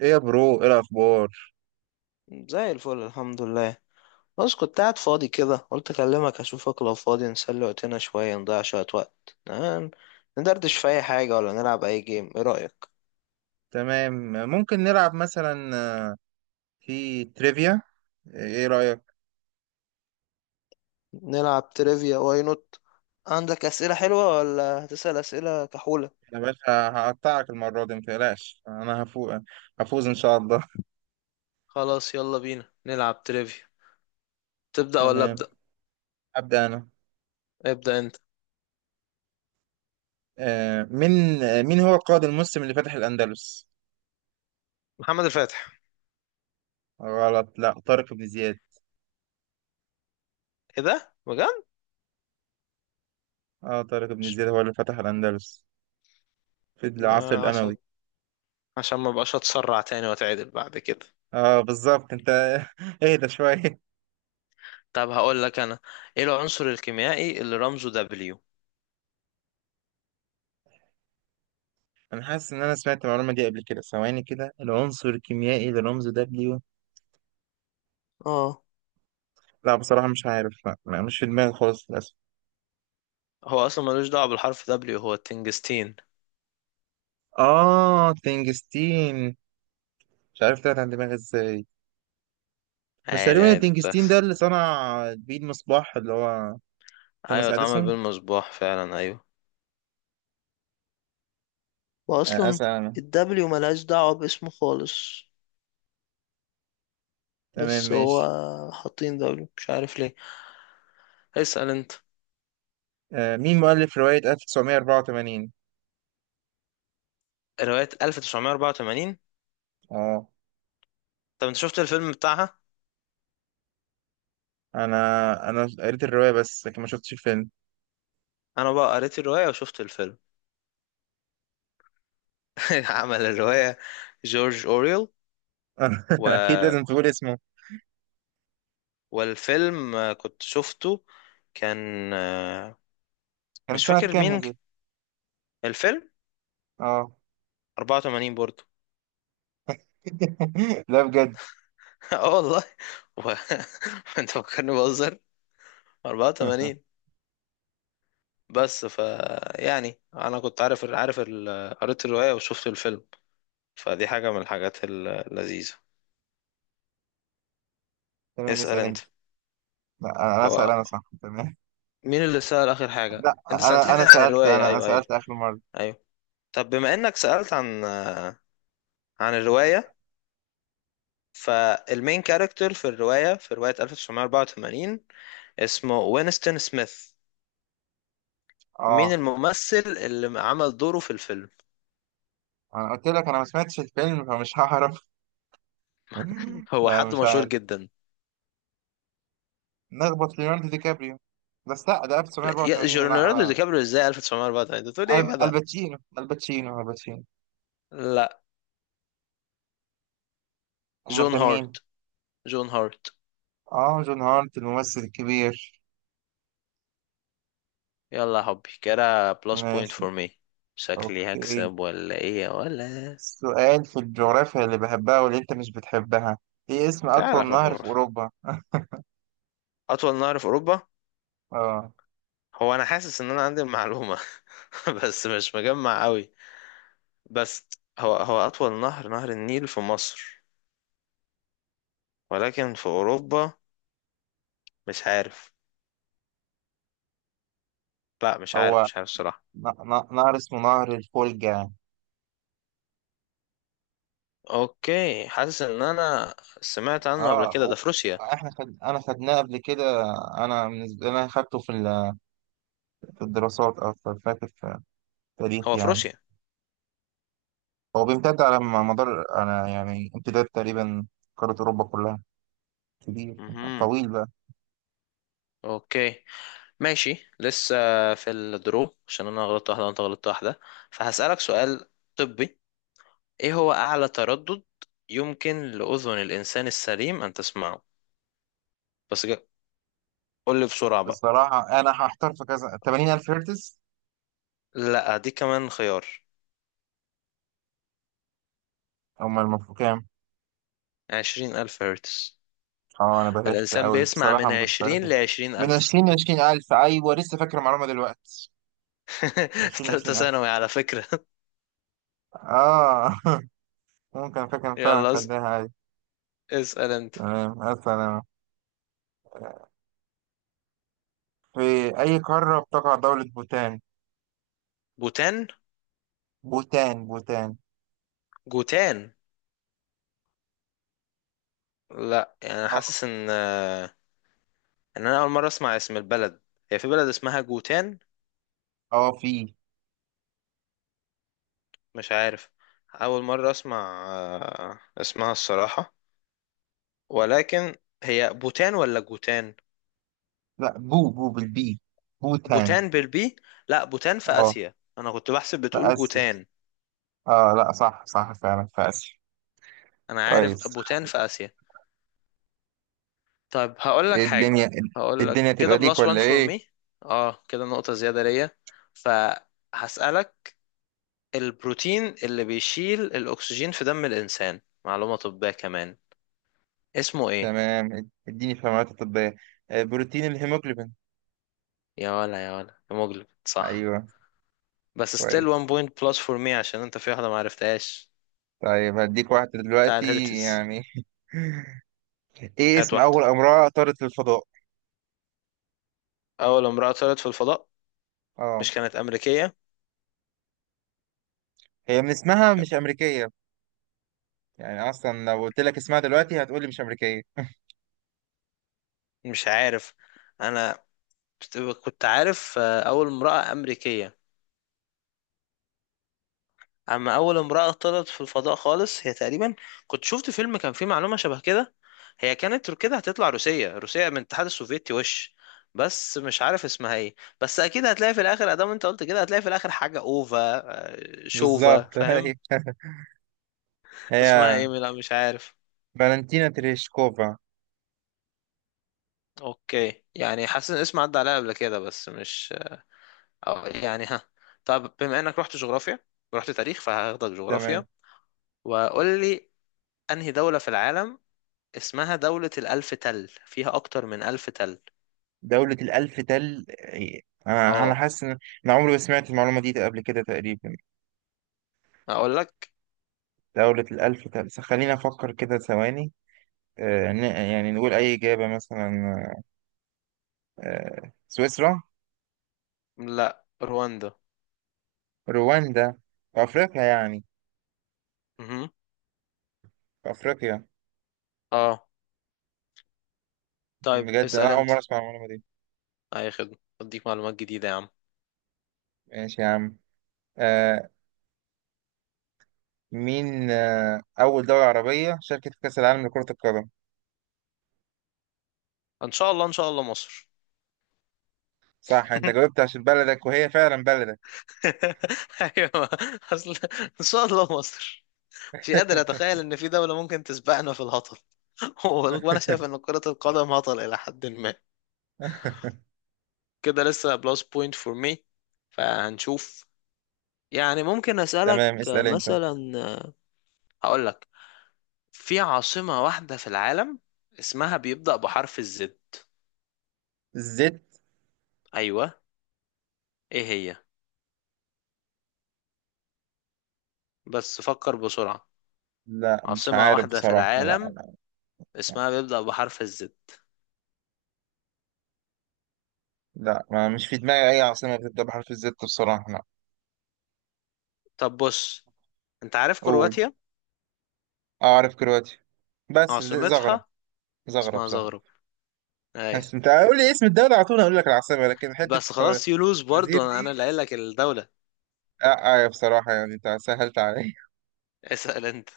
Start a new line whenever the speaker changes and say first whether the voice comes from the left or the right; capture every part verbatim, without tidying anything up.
right: ايه يا برو، ايه الاخبار؟
left: زي الفل الحمد لله. بس كنت قاعد فاضي كده، قلت اكلمك اشوفك لو فاضي، نسلي وقتنا شوية، نضيع شوية وقت. نعم، ندردش في اي حاجة ولا نلعب اي جيم، ايه رأيك؟
right: تمام، ممكن نلعب مثلا آه، في تريفيا. ايه رايك؟
left: نلعب تريفيا واي نوت. عندك اسئلة حلوة ولا هتسأل اسئلة كحولة؟
right: يا باشا، هقطعك المره دي، متقلقش انا هفوز، هفوز ان شاء الله.
left: خلاص يلا بينا نلعب تريفيا. تبدأ ولا
right: تمام،
left: أبدأ؟
right: ابدا انا.
left: ابدأ انت.
right: آه، مين آه، مين هو القائد المسلم اللي فتح الاندلس؟
left: محمد الفاتح.
right: غلط، لا، طارق بن زياد.
left: ايه ده بجد؟
right: اه، طارق بن زياد هو اللي فتح الاندلس في العصر
left: آه، عشان
right: الاموي.
left: عشان ما بقاش اتسرع تاني واتعدل بعد كده.
right: اه بالظبط انت. اهدى شويه.
left: طب هقول لك انا، ايه العنصر الكيميائي اللي رمزه دبليو؟
right: انا حاسس ان انا سمعت المعلومه دي قبل كده، ثواني كده، العنصر الكيميائي للرمز W.
left: اه،
right: لا، بصراحة مش عارف، لا لا، مش في دماغي خالص للأسف.
left: هو اصلا ملوش دعوه بالحرف دبليو، هو التنجستين.
right: آه، تنجستين. مش عارف طلعت عن دماغي ازاي. مش
left: عادي
right: تقريبا
left: عادي،
right: التنجستين ده
left: بتحصل.
right: اللي صنع بيه المصباح، اللي هو توماس
left: ايوه اتعمل
right: أديسون؟
left: بالمصباح فعلا، ايوه.
right: آه،
left: واصلا
right: أسأل أنا.
left: الدبليو ملهاش دعوة باسمه خالص.
right: تمام،
left: بس هو
right: ماشي.
left: حاطين دبليو مش عارف ليه. اسال انت.
right: آه مين مؤلف رواية ألف وتسعمية وأربعة وثمانين؟
left: روايه ألف تسعمية اربعة وتمانين.
right: آه
left: طب انت شفت الفيلم بتاعها؟
right: أنا أنا قريت الرواية بس لكن ما شفتش الفيلم.
left: انا بقى قريت الروايه وشفت الفيلم. عمل الروايه جورج اوريل.
right: أكيد
left: و...
right: لازم تقول اسمه.
left: والفيلم آه، كنت شفته. كان آه،
right: كان
left: مش
right: سنة
left: فاكر
right: كام
left: مين
right: نزل؟
left: الفيلم.
right: آه.
left: أربعة وثمانين برضه.
right: لا بجد.
left: اه والله. و... انت فكرني بهزر. اربعة وتمانين. بس ف يعني انا كنت عارف، عارف ال... قريت الرواية وشفت الفيلم، فدي حاجة من الحاجات ال- اللذيذة.
right: تمام،
left: اسأل
right: اسأل
left: انت.
right: أنت. لا، أنا أسأل
left: هو
right: أنا، صح، تمام.
left: مين اللي سأل آخر حاجة؟
right: لا،
left: انت
right: انا
left: سألتني
right: انا
left: عن
right: سالت
left: الرواية،
right: انا انا
left: ايوه ايوه
right: سالت اخر مره.
left: ايوه. طب بما انك سألت عن عن الرواية، فالمين كاركتر في الرواية، في رواية ألف تسعمية اربعة وتمانين، اسمه وينستون سميث؟ مين
right: اه،
left: الممثل اللي عمل دوره في الفيلم؟
right: انا قلت لك انا ما سمعتش الفيلم فمش هعرف.
left: هو
right: لا
left: حد
right: مش
left: مشهور
right: عارف.
left: جدا.
right: نخبط ليوناردو دي كابريو. بس لا، ده
left: لا يا-
right: ألف وتسعمية وأربعة وثمانين،
left: جو-
right: لا
left: ليوناردو دي
right: لا.
left: كابريو ازاي ألف وتسعمئة وأربعة، انت بتقول ايه يا
right: ألب-
left: جدع؟
right: الباتشينو الباتشينو الباتشينو
left: لا.
right: امال
left: جون
right: كان
left: هارت.
right: مين؟
left: جون هارت.
right: اه، جون هارت، الممثل الكبير.
left: يلا يا حبي، كده بلس بوينت
right: ماشي.
left: فور مي. شكلي
right: اوكي،
left: هكسب ولا ايه يا ولا؟
right: سؤال في الجغرافيا اللي بحبها واللي انت مش بتحبها. ايه اسم
left: تعالى
right: اطول
left: في
right: نهر في
left: الجغرافيا.
right: اوروبا؟
left: اطول نهر في اوروبا.
right: اه،
left: هو انا حاسس ان انا عندي المعلومة بس مش مجمع قوي. بس هو هو اطول نهر، نهر النيل في مصر، ولكن في اوروبا مش عارف. لا مش
right: هو
left: عارف، مش عارف الصراحة.
right: ن- ن- نهر اسمه نهر الفولجا.
left: اوكي، حاسس ان انا سمعت عنه قبل
right: اه،
left: كده، ده
right: و-
left: في روسيا.
right: احنا خد... انا خدناه قبل كده. انا بالنسبه لي انا خدته في ال- في الدراسات اكتر، فاكر في التاريخ
left: هو في
right: يعني.
left: روسيا.
right: هو بيمتد على م- مدار انا يعني امتداد تقريبا قاره اوروبا كلها. كبير.
left: مهم.
right: طويل بقى.
left: اوكي ماشي. لسه في الدرو، عشان انا غلطت واحده وانت غلطت واحده، فهسألك سؤال طبي. ايه هو اعلى تردد يمكن لاذن الانسان السليم ان تسمعه؟ بس جا- قول لي بسرعه بقى.
right: بصراحه انا هحتار في كذا، تمانين ألف هرتز؟
left: لا دي كمان خيار.
right: هم المفروض كام؟
left: عشرين الف هرتز.
right: اه، انا بلشت
left: الانسان
right: قوي
left: بيسمع
right: بصراحه،
left: من
right: ما كنتش
left: عشرين
right: عارفها.
left: لعشرين
right: من
left: الف.
right: عشرين ل عشرين ألف، ايوه لسه فاكر المعلومه دلوقتي. من عشرين ل
left: ثالثه
right: عشرين ألف.
left: ثانوي على فكره.
right: اه. ممكن، فاكر فعلا،
left: يلا اس-
right: خدناها عادي.
left: اسأل انت.
right: تمام، اصلا في أي قارة بتقع دولة بوتان؟
left: بوتان.
right: بوتان، بوتان.
left: جوتان. لا، يعني أنا
right: اه
left: حاسس ان آه، ان انا اول مره اسمع اسم البلد. هي في بلد اسمها جوتان؟
right: اه، في.
left: مش عارف. أول مرة أسمع آه، اسمها الصراحة. ولكن هي بوتان ولا جوتان؟
right: لا، بو بو بالبي بوتان.
left: بوتان بالبي. لا، بوتان في
right: اه
left: آسيا، أنا كنت بحسب
right: في
left: بتقول
right: آسيا.
left: جوتان.
right: اه لا، صح صح، فعلا في آسيا.
left: أنا عارف
right: كويس.
left: بوتان في آسيا. طيب هقول لك
right: إيه
left: حاجة.
right: الدنيا؟
left: هقول لك
right: الدنيا
left: كده
right: تبقى ليك
left: بلس وان
right: ولا
left: فور
right: ايه؟
left: مي. اه كده نقطة زيادة ليا. فهسألك، البروتين اللي بيشيل الأكسجين في دم الإنسان، معلومة طبية كمان، اسمه إيه؟
right: تمام، اديني في المعلومات الطبية. آه، بروتين الهيموجلوبين.
left: يا ولا، يا ولا، يا مجلب، صح.
right: ايوه،
left: بس still one
right: كويس.
left: point plus for me عشان انت في واحدة ما عرفتهاش،
right: طيب هديك واحدة
left: بتاع
right: دلوقتي
left: الهرتز.
right: يعني. ايه
left: هات
right: اسم
left: واحدة.
right: أول امرأة طارت للفضاء؟
left: أول امرأة طلعت في الفضاء،
right: اه،
left: مش كانت أمريكية؟
right: هي من اسمها
left: كان-
right: مش أمريكية. يعني اصلا لو قلت لك اسمها دلوقتي هتقولي مش امريكيه.
left: مش عارف. أنا كنت عارف آه، أول امرأة أمريكية، أما أول امرأة طلعت في الفضاء خالص هي تقريبا، كنت شفت فيلم كان فيه معلومة شبه كده، هي كانت كده هتطلع روسية، روسية من الاتحاد السوفيتي وش، بس مش عارف اسمها ايه. بس اكيد هتلاقي في الاخر، ادام انت قلت كده هتلاقي في الاخر حاجة اوفا. آه، شوفا
right: بالظبط.
left: فاهم.
right: هي
left: اسمها
right: هي
left: ايه؟ لا مش عارف.
right: فالنتينا تريشكوفا.
left: اوكي، يعني حاسس ان اسم عدى عليها قبل كده بس مش، أو يعني ها. طب بما انك رحت جغرافيا ورحت تاريخ، فهاخدك جغرافيا.
right: تمام.
left: وقول لي، انهي دولة في العالم اسمها دولة الألف تل، فيها اكتر من ألف تل؟
right: دولة الألف تل إيه؟ أنا أنا
left: اه
right: حاسس إن أنا عمري ما سمعت المعلومة دي قبل كده تقريبا.
left: اقول لك،
right: دولة الألف تل، س- خليني أفكر كده ثواني. آه، ن- يعني نقول أي إجابة، مثلا آه، سويسرا.
left: لا، رواندا.
right: رواندا؟ في أفريقيا يعني؟
left: مهم.
right: في أفريقيا.
left: اه. طيب
right: بجد
left: اسأل
right: أنا أول
left: انت.
right: مرة أسمع المعلومة دي.
left: اي خدمة، اديك معلومات جديدة يا عم.
right: ماشي يا عم. آه، مين آه، أول دولة عربية شاركت في كأس العالم لكرة القدم؟
left: ان شاء الله ان شاء الله مصر.
right: صح، أنت جاوبت عشان بلدك، وهي فعلا بلدك.
left: ايوه، اصل ان شاء الله مصر، مش قادر اتخيل ان في دولة ممكن تسبقنا في الهطل. وانا شايف ان كرة القدم هطل الى حد ما. كده لسه بلس بوينت فور مي، فهنشوف. يعني ممكن اسألك
right: تمام،
left: آه،
right: اسأل أنت.
left: مثلا، آه، هقول لك في عاصمة واحدة في العالم اسمها بيبدأ بحرف الزد.
right: الزد.
left: ايوه، ايه هي؟ بس فكر بسرعة.
right: لا، مش
left: عاصمة
right: عارف
left: واحدة في
right: بصراحة، لا.
left: العالم
right: لا
left: اسمها بيبدأ بحرف الزد.
right: لا، ما مش في دماغي أي عاصمة بتبدأ بحرف الزد، بصراحة لا.
left: طب بص، انت عارف
right: قول.
left: كرواتيا؟
right: أعرف كرواتيا، بس ز- زغرب.
left: عاصمتها
right: زغرب،
left: اسمها
right: زغرب.
left: زغرب،
right: بس
left: ايوه.
right: أنت قول لي اسم الدولة على طول أقول لك العاصمة، لكن حتة
left: بس خلاص يلوز
right: الفوازير
left: برضو، انا أنا
right: دي
left: اللي قايل لك الدولة.
right: لا. آه بصراحة يعني أنت سهلت عليا.
left: اسأل انت.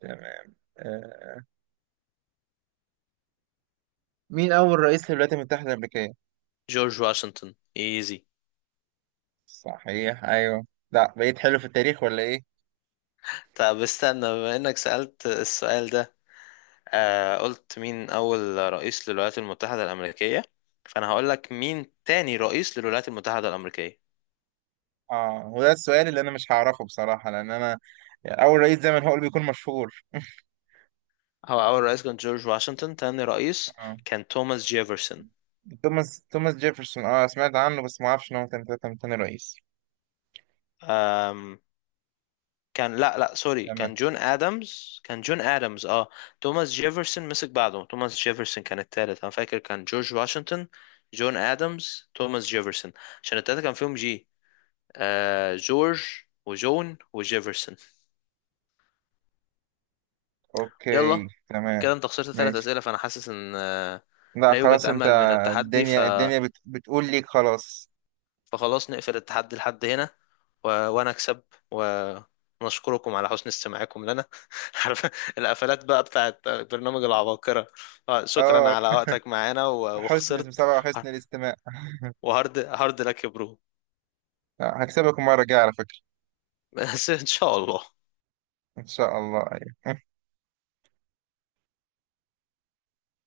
right: تمام. آه، مين أول رئيس للولايات المتحدة الأمريكية؟
left: جورج واشنطن، ايزي.
right: صحيح، أيوه. لا، بقيت حلو في التاريخ ولا إيه؟
left: طب استنى، بما انك سألت السؤال ده، آه قلت مين اول رئيس للولايات المتحدة الامريكية، فانا هقول لك مين تاني رئيس للولايات المتحدة الامريكية.
right: آه هو ده السؤال اللي أنا مش هعرفه بصراحة، لأن أنا أول رئيس زي ما هو اللي بيكون مشهور.
left: هو اول رئيس كان جورج واشنطن، تاني رئيس
right: آه.
left: كان توماس جيفرسون.
right: توماس توماس جيفرسون، أه سمعت عنه بس ما أعرفش إن هو كان تاني تاني رئيس.
left: كان، لا لا سوري،
right: تمام.
left: كان جون ادمز، كان جون ادمز اه. توماس جيفرسون مسك بعده، توماس جيفرسون كان التالت. انا فاكر كان جورج واشنطن، جون ادمز، توماس جيفرسون، عشان التلاتة كان فيهم جي. آه جورج وجون وجيفرسون.
right: أوكي،
left: يلا.
right: تمام،
left: كده انت خسرت ثلاث
right: ماشي.
left: اسئله، فانا حاسس ان آه،
right: لا
left: لا يوجد
right: خلاص، أنت.
left: امل من التحدي، ف
right: الدنيا، الدنيا بت... بتقول ليك خلاص.
left: فخلاص نقفل التحدي لحد هنا. و... وانا اكسب. و- ونشكركم على حسن استماعكم لنا. عارف القفلات بقى بتاعت برنامج العباقرة. آه، شكرا
right: أه،
left: على وقتك معانا، و...
right: حسن
left: وخسرت.
right: المتابعة وحسن الاستماع.
left: وهارد هارد لك يا برو.
right: لا، هكسبك المرة الجاية على فكرة.
left: بس ان شاء الله.
right: إن شاء الله، أيوه.